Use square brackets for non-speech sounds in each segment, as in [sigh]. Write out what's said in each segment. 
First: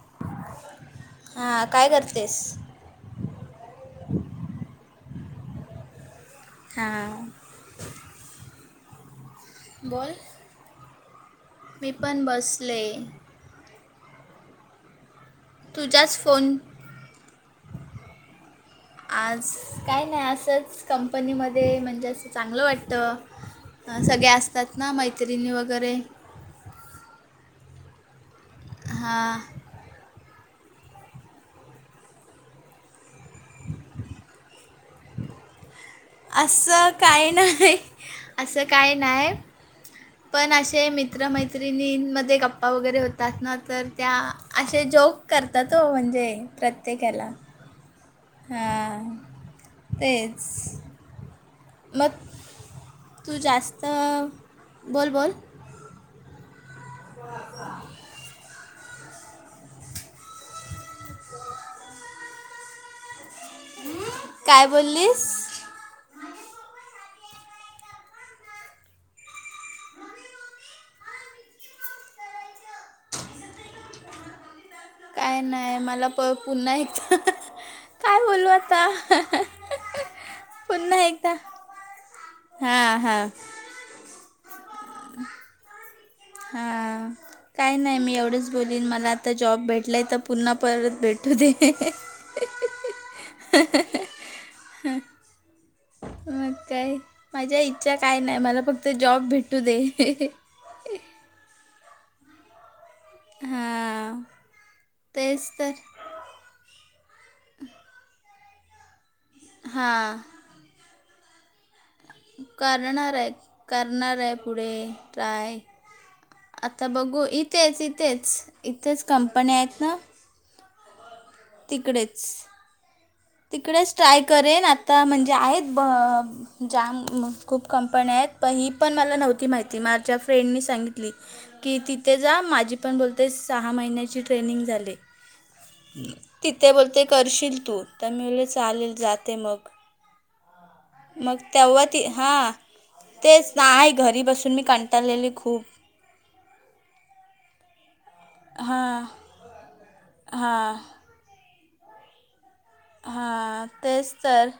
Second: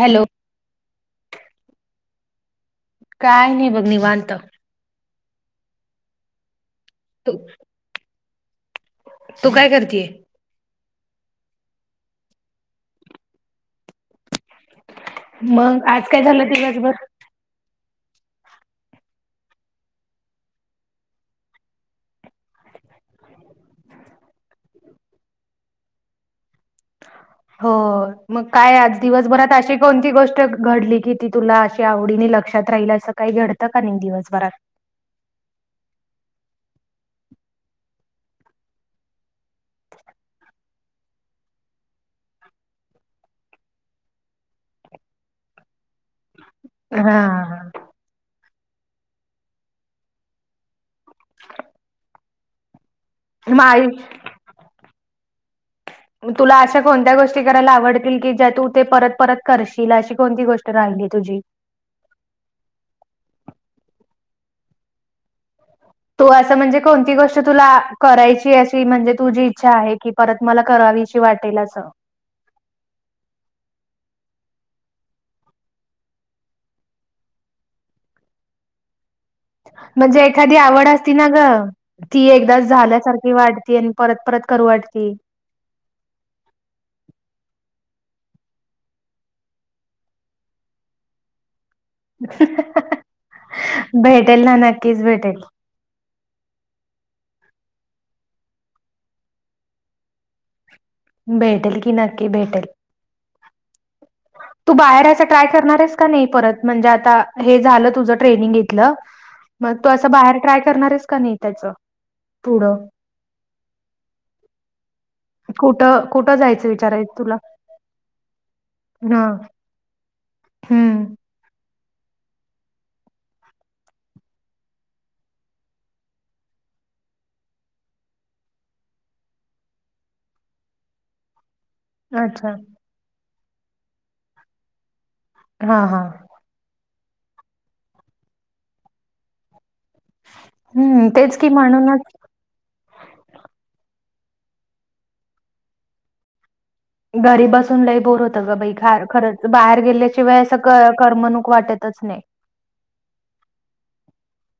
Hello. हा काय करतेस? कायं नाहीं बघं निवांत. हां. तू. तू काय करतेय? बोल मी पणं बसले. मंग आंज तुझाच कायं झालं फोन दिवसभरं आंज कांहीं नाहीं असंच कंपनीमध्ये म्हणजे असं चांगलं वाटतं. अहं सगळें असतांत नां मैत्रिणी वगैरें. हो मंग कायं आंज हां दिवसभरांत अशी कोणती गोष्ट घडली कि ती तुंला अशी आवडीने लक्षांत राहिलं असं कांहीं घडतं कां नाहीं दिवसभरांत. असं कांहीं नाहीं असं कांहीं नाहीं. पणं असे मित्रमैत्रिणींमध्ये गप्पां वगैरें होतांत नां तरं त्यां अश्या जोक करतांत ओ म्हणजे प्रत्येक यांला हा. हां तेचं. मंग तूं मग आई जास्तं बोल बोल. मंग तुंला अश्या कोणत्यां गोष्टी करायंला आवडतील की ज्यां तूं ते परंत परंत करशील अशी कोणती गोष्ट राहिली तुझी कायं बोललीस तूं असं म्हणजे कोणती गोष्ट तुंला करायंची अशी म्हणजे तुझी ईच्छा आहे की परंत मंला करावीशी वाटेल असं [unintelligible] कायं नाहीं मंला प पुन्हां एकदां कायं बोलूं आतां म्हणंजे एखादी आवडं असती नां गं ती एकदां हां हां झाल्यासांरखी वाटतं ती एक परंत परंत करूं वाटती. हां. कायं नाहीं मी एवढंच बोलीन मलां आंता जॉब भेटलांय तरं पुन्हां परंत भेटूं दे. भेटेल नां नक्कीचं भेटेल. मंग कायं माझ्यां इच्छा कायं नाहीं मलां फक्तं जॉब भेटू दे. भेटेलं की नक्की भेटेलं. हां तूं बाहेरय ट्राय तेच तर करणांरस की नाहीं परंत म्हणजेता हे झालं तुझं ट्रेनिंग की मंग तूं असं बाहेर ट्राय करणारंस की नाहीं त्यांचं करणारं आहे करणारं आहे पुढे टाय कुठं कुठं जायचं आंता विचार आहे बघूं तुला इथेचं इथेचं इथेचं कंपनी आहेतं नां हम्मं तिकडेचं तिकडेचं ट्राय करेन आंता म्हंणजे आहेतं प जामं खूंप कंपन्यां आहेतं पं ही पणं मलां नव्हती माहिती माझ्यां फ्रेंडनी सांगितली की तिथे जां अच्छा माझी पणं बोलते सहा महिन्यांची ट्रेनिंग झाली हा हा तिथे बोलते करशील तूं तरं मुले चालेल जांते हम्म मंग तेच मंग की त्यांवर म्हणूनच ती हां तेचं नाहीं घरी बसूंन मी कंटाळलेली खूंप घरी बसूंन लई बोर होत ग बाई ख हां खरचं बाहेर गेल्यांशिवाय असं हां करमणूक वाटतंच नाहीं हां तेचं तरं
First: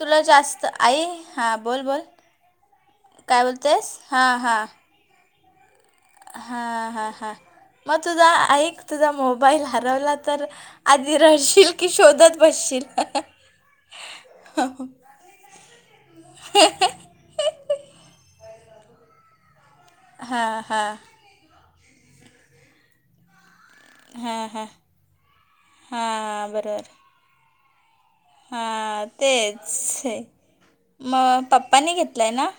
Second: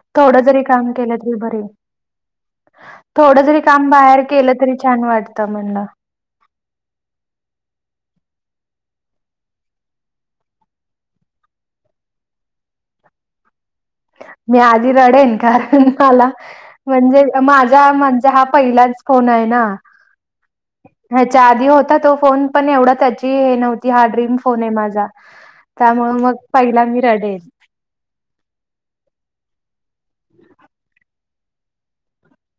तुंला थोडं जरी जास्तं काम आई केलं तरी हां बरे बोल बोल थोडं कायं जरी काम बोलतेसं बाहेर हां केलं हां तरी छान वाटतं मणला हा हा हा मग तुझा ऐक तुझा मोबाईल हरवला तर आधी रहशील की शोधत बसशील मी आधी रडेन कारण मला म्हणजे तर माझा म्हणजे हा पहिलाच कोण आहे ना हा हा ह्याच्या आधी होता तो फोन पण एवढा त्या हे नव्ह ती हा ड्रीम हां फोन हां आहे माझा त्यामुळे मग हां पहिला मी रडेन हा तेच हे म पप्पनी घेतलाय ना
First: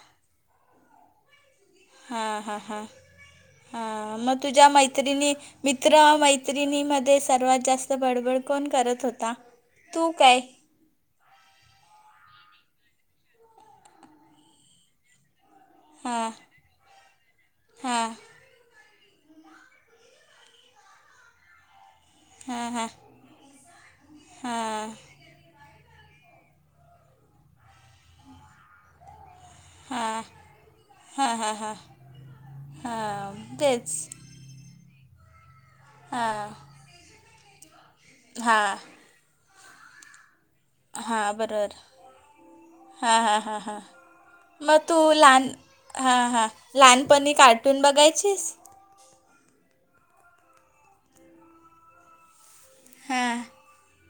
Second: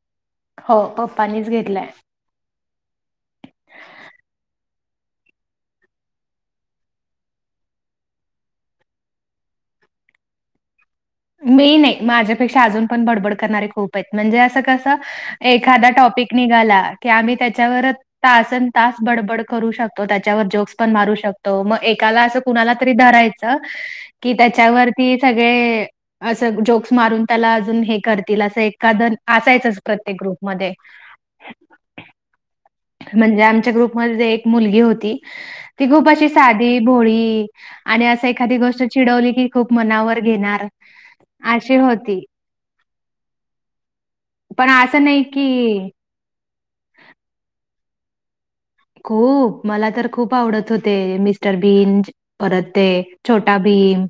हो पप्पनीच घेतलाय हां हां हां हां मग तुझ्या मैत्रिणी मित्र मैत्रिणीमध्येध्ये सर्वात जास्त बडबड कोण करत होता तू काय मी नाही माझ्यापेक्षा अजून पण बडबड करणारे खूप आहेत म्हणजे असं कसं एखादा हां टॉपिक निघाला की आम्ही त्याच्यावरच हां तासन तास बडबड करू शकतो त्याच्यावर जोक्स पण मारू शकतो मग एका अस हां कुणाला हां तरी धरायचं कि हां हां त्याच्यावरती सगळे असं जोक्स मारून त्याला अजून हे करतील असं एखदं असायचच करते ग्रुपमध्ये हा हा हा म्हणजे आमच्या ग्रुपमध्ये एक मुली होती त खूप अशी हां साधी भोळी आणि अस एखादी हां गोष्ट चिडवली की खूप मनावर घेणार हा बरबर अशी होती. हा हा हा हा पण मग तू असं नाही लहान की हां हां लहानपणी कार्टून बघायचीस खूप मला तर खूप आवडत होते मिस्टर बीं परत ते हां छोटा भीम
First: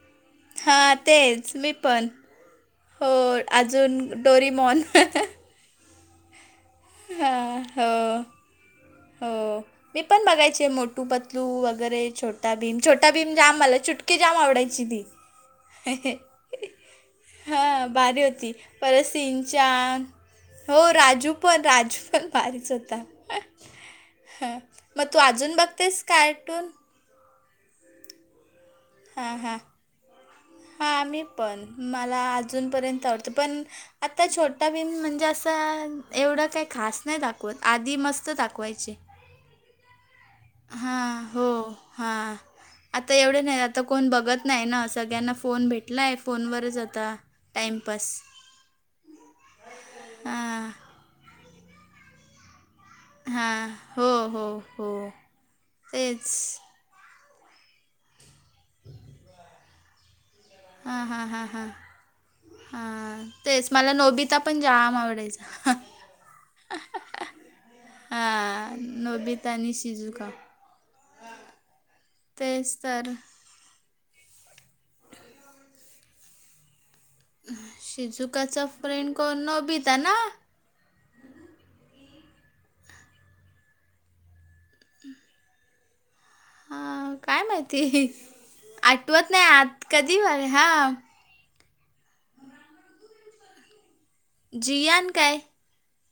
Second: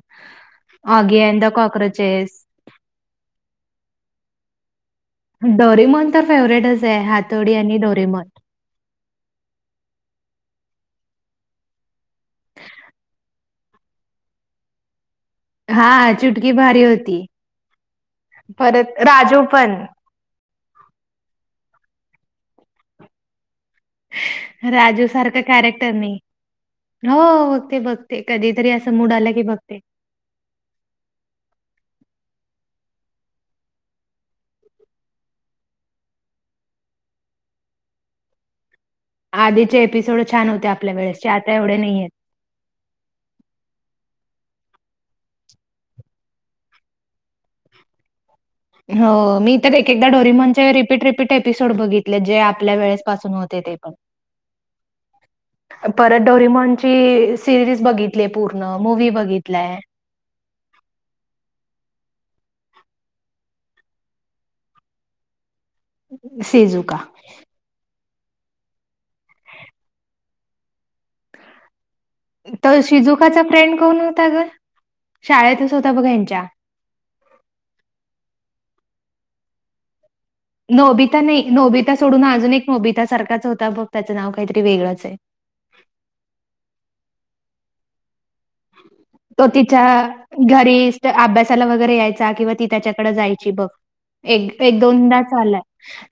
हां ऑगियान द तेच मी पण कॉक्रोचेस हो अजून डोरीमॉन डोरीमन तर फेवरेटच आहे हां हातोडी आणि हो डोरीमन हो मी पण बघायचे मोटू पतलू वगैरे छोटा भीम छोटा भीम जाम मला चुटकी जाम आवडायची ती हां, चुटकी भारी होती. हा बारी होती परत राजू परसिंचा पण. हो राजू पण राजू पण बारीच होता ह मग राजू तू सारखं अजून कॅरेक्टर बघतेस नाही. कार्टून हो बघते बघते कधीतरी असं मूड आला हां की हां बघते हां आ म्ही पण मला अजूनपर्यंत आवडतो पण आता छोटा बिन म्हणजे असं एवढं काही खास नाही दाखवत आधी मस्त दाखवायचे आधीचे एपिसोड छान होते आपल्या हां वेळेसचे हो आता एवढे नाहीय आहेत हां आता एवढं नाही आता कोण बघत नाही ना सगळ्यांना फोन भेटलाय फोनवरच आता टाइमपास हो मी तर एक एकदा हां डोरीमनच्या रिपीट रिपीट एपिसोड बघितले जे आपल्या वेळेस हां प हो हो हो पर तेच ज सिरीज बघितली पूर्ण मूव बघितलाय हम हम हा हा हा तेच मला नोबिता पण जाम आवडायचा सेजू का. हा नबितानी सिजुका. त शिजुकाचा फ्रेंड कोण होता ग शाळेतच होता बघ यांच्या. शिजुकाचा फ्रेंड कोण नबिता ना. नोबिता नाही नोबिता सोडून अजून एक नोबिता सारखाच होता बघ त्याचं नाव काहीतरी वेगळंच आहे. हा काय माहिती आठवत नाही तो आत कधी वर हा. ला वगैरे यायचा किंवा ती त्याच्याकडे जायची बघ एक एक जियान दोनदा काय चालाय.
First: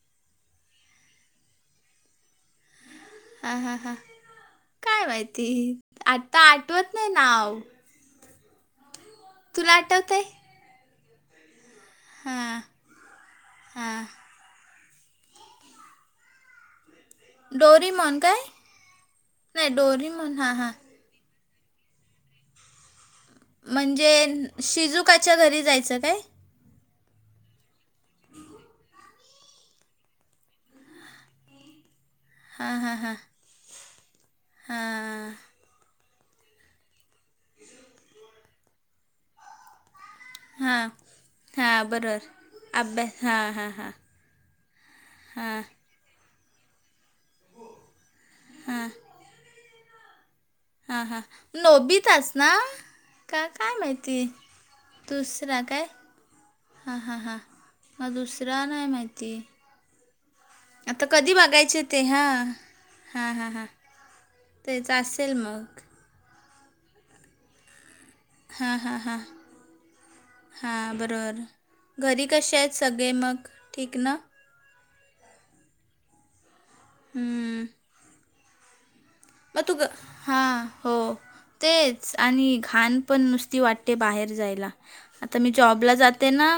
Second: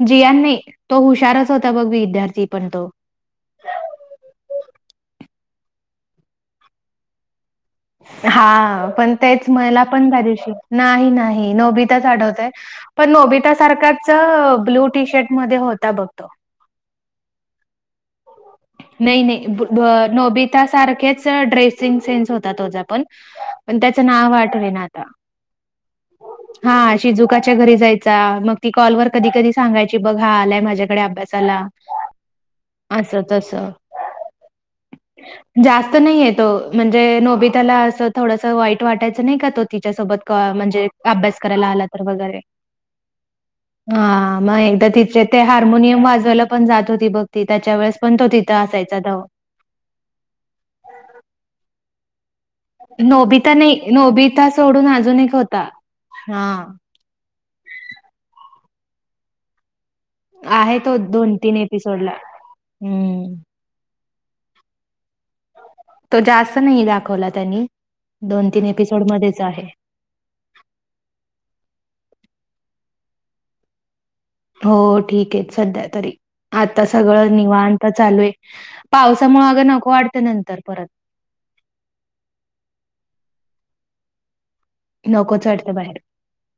जियान नाही तो हुशारच होता बघ विद्यार्थी पण तो. हा हा हा, काय माहिती आता आठवत नाही नाव. हा पण तेच तुला मला पण आठवत त्या आहे दिवशी नाही नाही नबी ''--'' तेच आढवतय हां पण नोबिता हां सारखाच ब्लू टी शर्ट मध्ये होता बघतो. डोरी मॉन काय. नाही नाही बु ट ब डोरीमॉन हां नोबिता हां सारखेच ड्रेसिंग सेन्स होता तोझा पण. पण त्याचं म्हणजे नाव आठवेना शिजुकाच्या घरी जायचं काय. हा शिजुकाच्या घरी जायचा मग ती कॉल वर कधी कधी सांगायची बघ हा आलाय माझ्या. आणि अभ्यासाला हां हां अस हां तस. हां जास्त नाहीय तो म्हणजे नो ''--'' बी त्याला असं थोडस वाईट वाटायचं नाही का तो तिच्यासोबत क म्हणजे अभ्यास करायला आला तर वगैरे. अभ्या''--'' हा हा हा, हा मग एकदा तिचे ते हार्मोनियम वाजवायला. पण जात होती बघ त त्याच्या वेळेस पण तो तिथं असायचा धा''--'' हा हां नोबी ताच. ना का नोबिता काय नाही, माहिती नोबिता सोडून अजून एक दुसरा होता. काय. हां हां हां, मग दुसरा नाही माहिती. आहे तो आता कधी बघायचे ते एपिसोडला. हा हा हम्म. हा, तेच असेल मग. तो जास्त नाही दाखवला त्यांनी. हा हा हा, एपिसोडमध्येच आहे. हां बरोबर घरी कसे आहेत सगळे मग ठीक ना. हो ठीक आहे सध्या तरी आता सगळं हम्म निवण तर चालू आहे. पावसामुळे मग अगं तू ग नको वाढतं नंतर हां परत. हो तेच आणि घाण पण नुसती वाटते बाहेर जायला. आता नकोच मी वाटतं जॉबला बाहेर. जाते ना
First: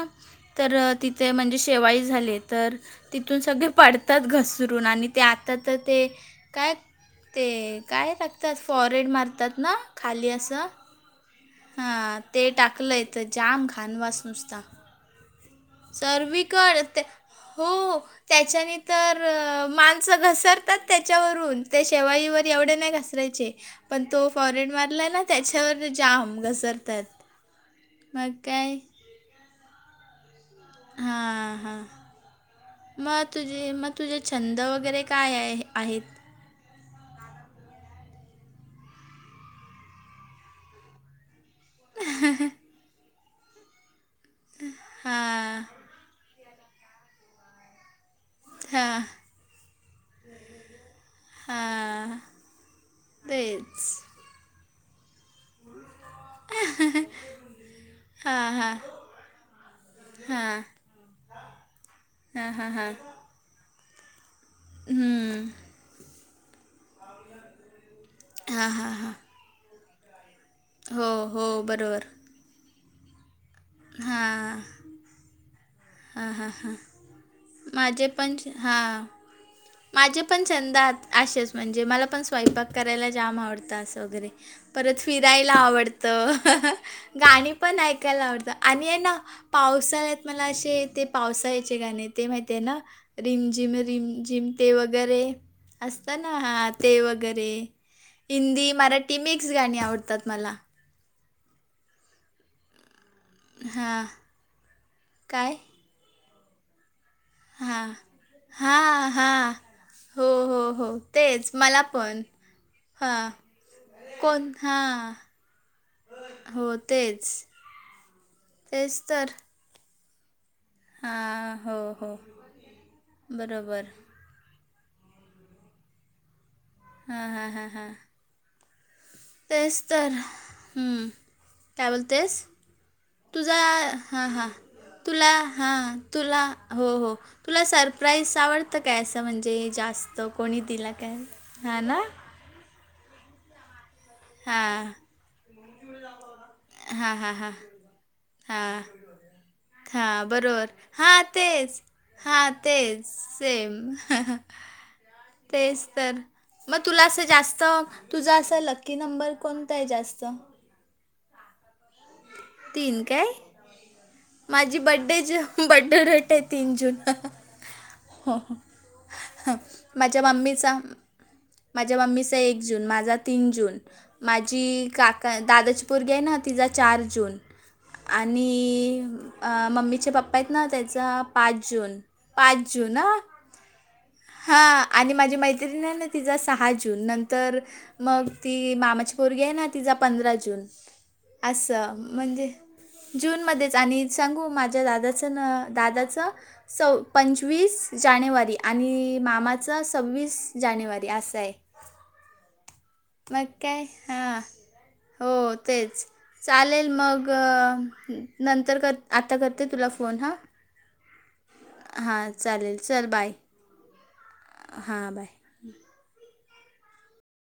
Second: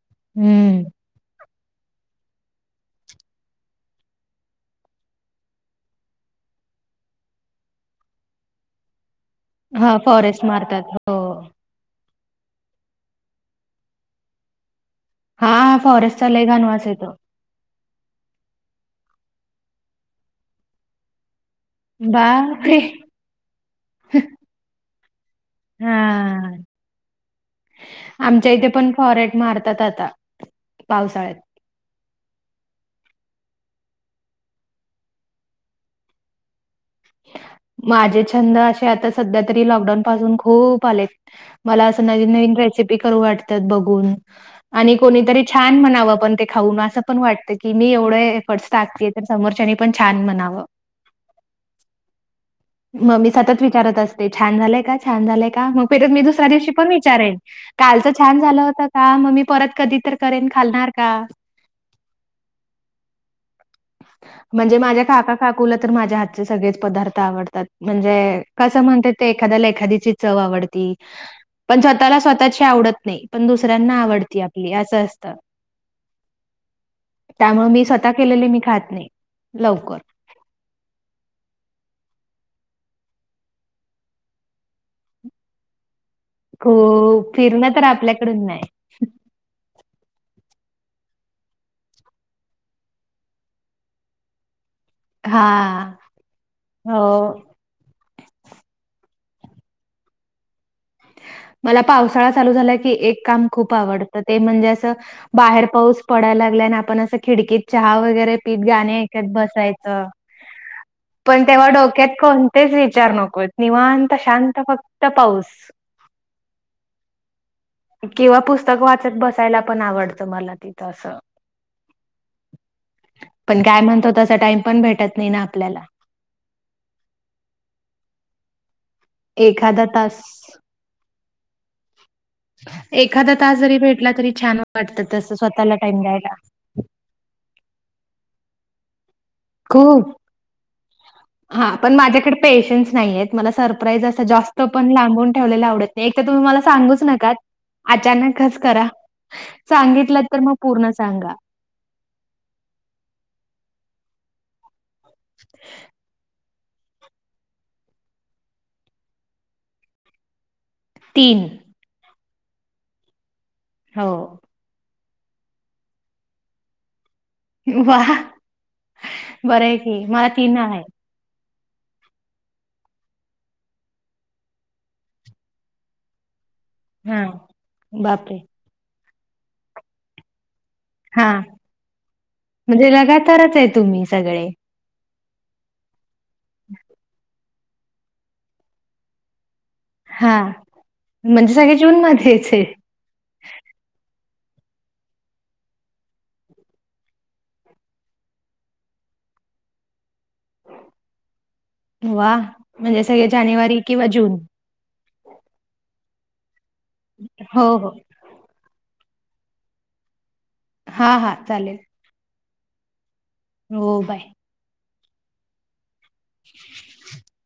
तर हम्म. तिथे म्हणजे शेवाई झाले तर. तिथून सगळे पडतात घसरून आणि ते आता तर ते काय. ते काय टगतात फॉरेड मारतात ना हां, खाली फॉरेस्ट असं. मारतात. हो. हा ते टाकलंय जाम घाणवास नुसता. हां, फॉरेस्टचा लय घाण वास सर्विकटते. येतो. हो त्याच्याने तर अ माणसं घसरतात त्याच्यावरून. त्या शेवाईवर एवढे बापरे! नाही घसरायचे पण तो फॉरेन मारलाय ना त्याच्यावर जाम. हां. घसरतात मग आमच्या इथे काय. पण फॉरेट मारतात आता. पावसाळ्यात. हा हा, मग तुझे मग तुझे छंद वगैरे काय आहे आहेत. माझे छंद असे आता सध्या तरी लॉकडाऊन पासून खूप आले. मला असं नवीन नवीन रेसिपी करू वाटतात बघून. आणि कोणीतरी हां, छान म्हणावं पण ते खाऊन असं पण वाटत की मी एवढं हे एफर्ट्स हां, टाकते तर समोरच्यानी पण छान म्हणावं. हा. मग मी सतत विचारत असते छान झालंय का छान झालंय का मग फिरत मी दुसऱ्या दिवशी पण विचारेन. कालचं छान हां, झालं हां, होतं का मग मी परत कधी तर करेन खालणार का? हा हा हा. म्हणजे माझ्या काका हं. काकूला तर माझ्या हातचे सगळेच पदार्थ आवडतात म्हणजे हां, कसं हां, म्हणते हां. ते एखाद्याला एखाद्याची चव आवडती हो, हो. पण बरोबर. स्वतःला स्वतःची आवडत नाही. पण दुसऱ्यांना आवडती हां. आपली असं असत. हां, हां, हां. त्यामुळ मी माझे स्वतः पण केलेले मी खात हां नाही लवकर माझे पण छंदात असेच म्हणजे मला पण स्वयंपाक करायला जाम आवडतं असं वगैरे परत फिरायला आवडतं खूप गाणी फिरणं पण तर ऐकायला आपल्याकडून आवडतं नाही आणि हायना पावसाळ्यात मला असे ते पावसाळ्याचे गाणे ते माहिती आहे ना? रिमझिम रिमझिम ते वगैरे हा असत ना हा ते हो वगैरे हिंदी मराठी मिक्स गाणी आवडतात मला. मला पावसाळा चालू झाला की एक काम खूप हां आवडतं ते म्हणजे असं काय बाहेर पाऊस पडायला लागलाय आणि आपण असं खिडकीत हां चहा वगैरे पीत गाणी हां ऐकत हां बसायचं हो हो हो पण तेच तेव्हा मला डोक्यात पण कोण तेच विचार हां नको आहेत निवांत कोण शांत हा फक्त पाऊस. हो तेच. किंवा पुस्तक तेच वाचत तर बसायला पण आवडतं मला ते. तस हा हो हो पण काय बरोबर म्हणत होतास? टाईम पण भेटत नाही ना आपल्याला. हा हा हा हा. तेच एखादा तर तास हम काय बोलतेस एखादा तुझा तास जरी भेटला हा तरी हा छान वाटतं तुला तसं हा स्वतःला टाइम द्यायला तुला हो हो तुला सरप्राईज आवड आता काय असं म्हणजे खूप जास्त कोणी दिला काय? हां, हा पण ना. माझ्याकडे पेशन्स नाहीयत मला सप्राईज अस जास्त पण हां लांबून ठेवलेल आवडत नाही एक तर तुम्ही मला सांगूच हां नका हां हां अचानकच हां करा सांगितलं तर मग पूर्ण सांगा. हा तेच सेम ह ह तेच तर. मग तुला असं जास्त तुझा असं लक्की नंबर कोणता आहे जास्त. तीन. तीन काय? हो. माझी बड्डे ज बड्डे डेट आहे तीन जून वाह! बरं आहे की. माझ्या मला मम्मीचा आहे. माझ्या मम्मीचा एक जून माझा तीन जून माझी काका दादाची पोरगी आहे ना तिचा चार हां. जून बापरे! आणि मम्मीचे पप्पा आहेत ना त्या तेनचा हां, पाच जून पाच म्हणजे जून ह लगातारच आहे तुम्ही सगळे. हा. आणि माझी मैत्रिणी आहे ना तिचा सहा जून नंतर मग ती मामाची पोरगी आहे ना तिचा पंधरा हां, जून म्हणजे सगळे असं जूनमध्येच म्हणजे आहे. जूनमध्येंचं आणि सांगू माझ्यां दादाचं नं दादाचं सव पंचवीस जानेवारी आणि मामाचं सव्वीस जानेवारी असं आहे. व्वा! म्हणजे सगळें मग जानेवारी काय किंवा जूंन हां हो तेचं चालेलं मंग. हो, हो. नंतर करं आंत्ता करतें तुलां फोन हां. हां हां चालेल. हां चालेल चलं बांय. हो बांय. हां बांय. [unintelligible]